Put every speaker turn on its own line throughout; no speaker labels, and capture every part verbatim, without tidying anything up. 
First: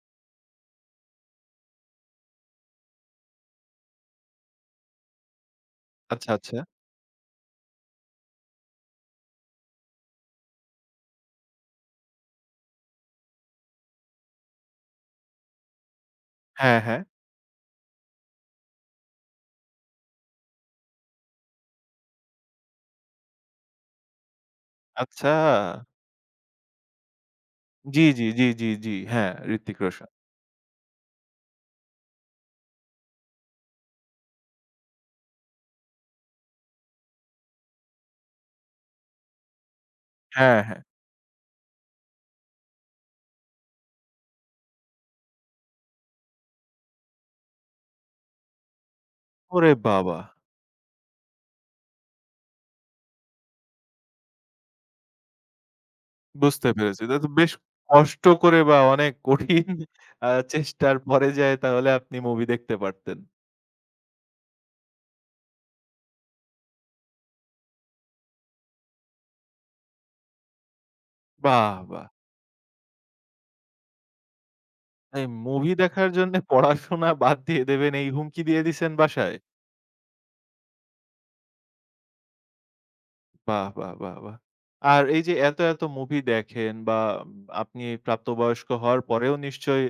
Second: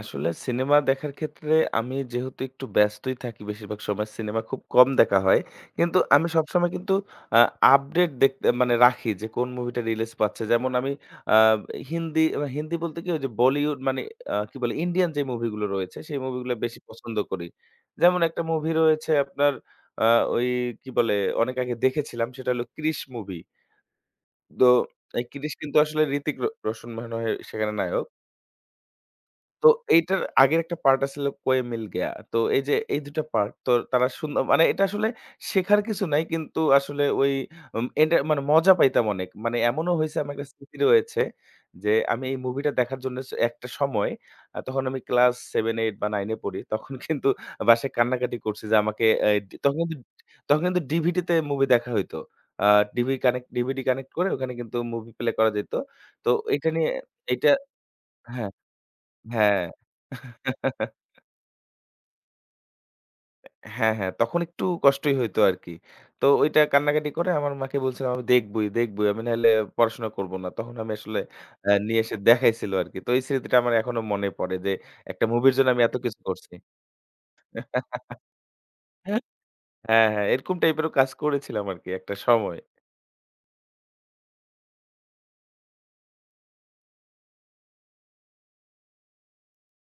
আসলে সিনেমা দেখার ক্ষেত্রে আমি যেহেতু একটু ব্যস্তই থাকি বেশিরভাগ সময়, সিনেমা খুব কম দেখা হয়। কিন্তু আমি
আচ্ছা, আচ্ছা।
সবসময় কিন্তু অ্যা আপডেট দেখতে মানে রাখি যে, কোন মুভিটা রিলিজ পাচ্ছে। যেমন আমি অ্যা হিন্দি, এ হিন্দি বলতে কি? ওই যে, বলিউড মানে আ কি বলে? ইন্ডিয়ান যে, মুভিগুলো রয়েছে, সেই মুভিগুলো বেশি
হ্যাঁ, হ্যাঁ।
পছন্দ করি। যেমন একটা মুভি রয়েছে আপনার, আ ওই কি বলে? অনেক আগে দেখেছিলাম, সেটা হলো ক্রিস মুভি তো এই
আচ্ছা।
ক্রিস কিন্তু আসলে ঋত্বিক রো রোশন, মনে হয় সেখানে
জি,
নায়ক
জি, জি, জি, জি। হ্যাঁ,
তো
ঋত্বিক রোশন।
এটার আগের একটা পার্ট আছিল কই মিল গেয়া। তো এই যে, এই দুই টা পার্ট। তো তারা সুন্দর মানে, এটা আসলে শেখার কিছু নাই। কিন্তু আসলে ওই উম এনটা মানে মজা পাইতাম অনেক। মানে এমনও হয়েছে আমার একটা
হ্যাঁ,
স্মৃতি
হ্যাঁ।
রয়েছে, যে, আমি এই মুভিটা দেখার জন্য একটা সময়, আ তখন আমি ক্লাস Seven, eight বা Nine এ পড়ি। তখন কিন্তু বাসায় কান্নাকাটি করছি যে, আমাকে এ ডি
ওরে
তখন কিন্ত
বাবা!
তখন কিন্তু DVD তে মুভি দেখা হইত। আ DV কানেক্ট DVD কানেক্ট করে, ওখানে কিন্তু মুভি প্লে করা যাইত। তো
বুঝতে
এইটা নিয়ে
পেরেছি। এটা তো
এইটা
বেশ কষ্ট
হ্যাঁ।
করে বা অনেক
হ্যাঁ।
কঠিন আ চেষ্টার পরে যায় তাহলে আপনি মুভি দেখতে পারতেন।
হ্যাঁ, হ্যাঁ। তখন একটু কষ্টই হইতো আরকি। তো ঐটা কান্নাকাটি করে আমার মাকে বলছিলাম, "আমি দেখবোই, দেখবোই। আমি নাহলে পড়াশোনা করব না।" তখন আমি আসলে অ্যা
বাহ!
নিয়ে
বাহ!
এসে দেখাইছিল আরকি। তো এই স্মৃতিটা আমার এখনো মনে পড়ে যে, একটা
এই
মুভির জন্য
মুভি
আমি
দেখার
এতকিছু
জন্যে
করছি।
পড়াশোনা বাদ দিয়ে দেবেন, এই হুমকি দিয়ে দিছেন বাসায়?
হ্যাঁ, হ্যাঁ, এরকম টাইপেরও কাজ করেছিলাম আরকি একটা সময়।
বাহ! বাহ! বাহ! বাহ! আর এই যে, এত, এত মুভি দেখেন বা আপনি প্রাপ্ত বয়স্ক হওয়ার পরেও নিশ্চয়ই,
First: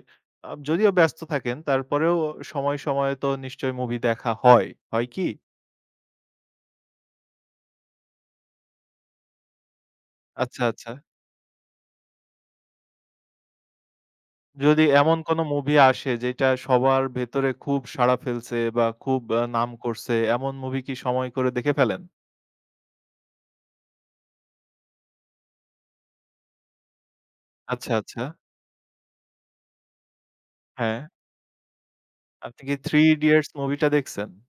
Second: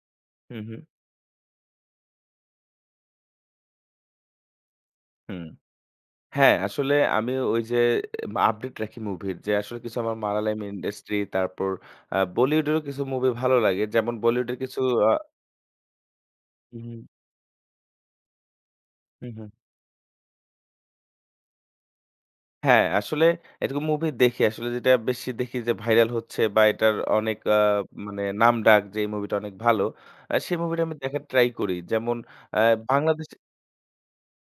আ
হু, হুম।
যদিও ব্যস্ত থাকেন, তারপরেও সময়ে, সময়ে তো নিশ্চয়ই মুভি দেখা হয়। হয় কি?
হুম। হ্যাঁ, আসলে আমি ঐ যে, আপডেট রাখি মুভির। যে, আসলে কিছু আমার মারালাইম
আচ্ছা, আচ্ছা।
ইন্ডাস্ট্রি তারপর আ বলিউডেরও কিছু মুভি ভালো লাগে। যেমন বলিউডের কিছু
যদি
আ
এমন কোন মুভি আসে, যেইটা সবার
উহুম।
ভেতরে খুব সাড়া ফেলছে বা খুব
হুম,
আ
হুম।
নাম করছে, এমন মুভি কি সময় করে দেখে ফেলেন?
হ্যাঁ, আসলে এটুকু মুভি দেখি আসলে যেটা বেশি দেখি যে, ভাইরাল হচ্ছে বা এটার অনেক আ
আচ্ছা, আচ্ছা।
মানে নামডাক যে, এই মুভিটা অনেক ভালো। আ সেই মুভিটা আমি
হ্যাঁ।
দেখার ট্রাই করি। যেমন অ্যা
আপনি কি "Three
বাংলাদেশে
Idiots" মুভিটা দেখছেন?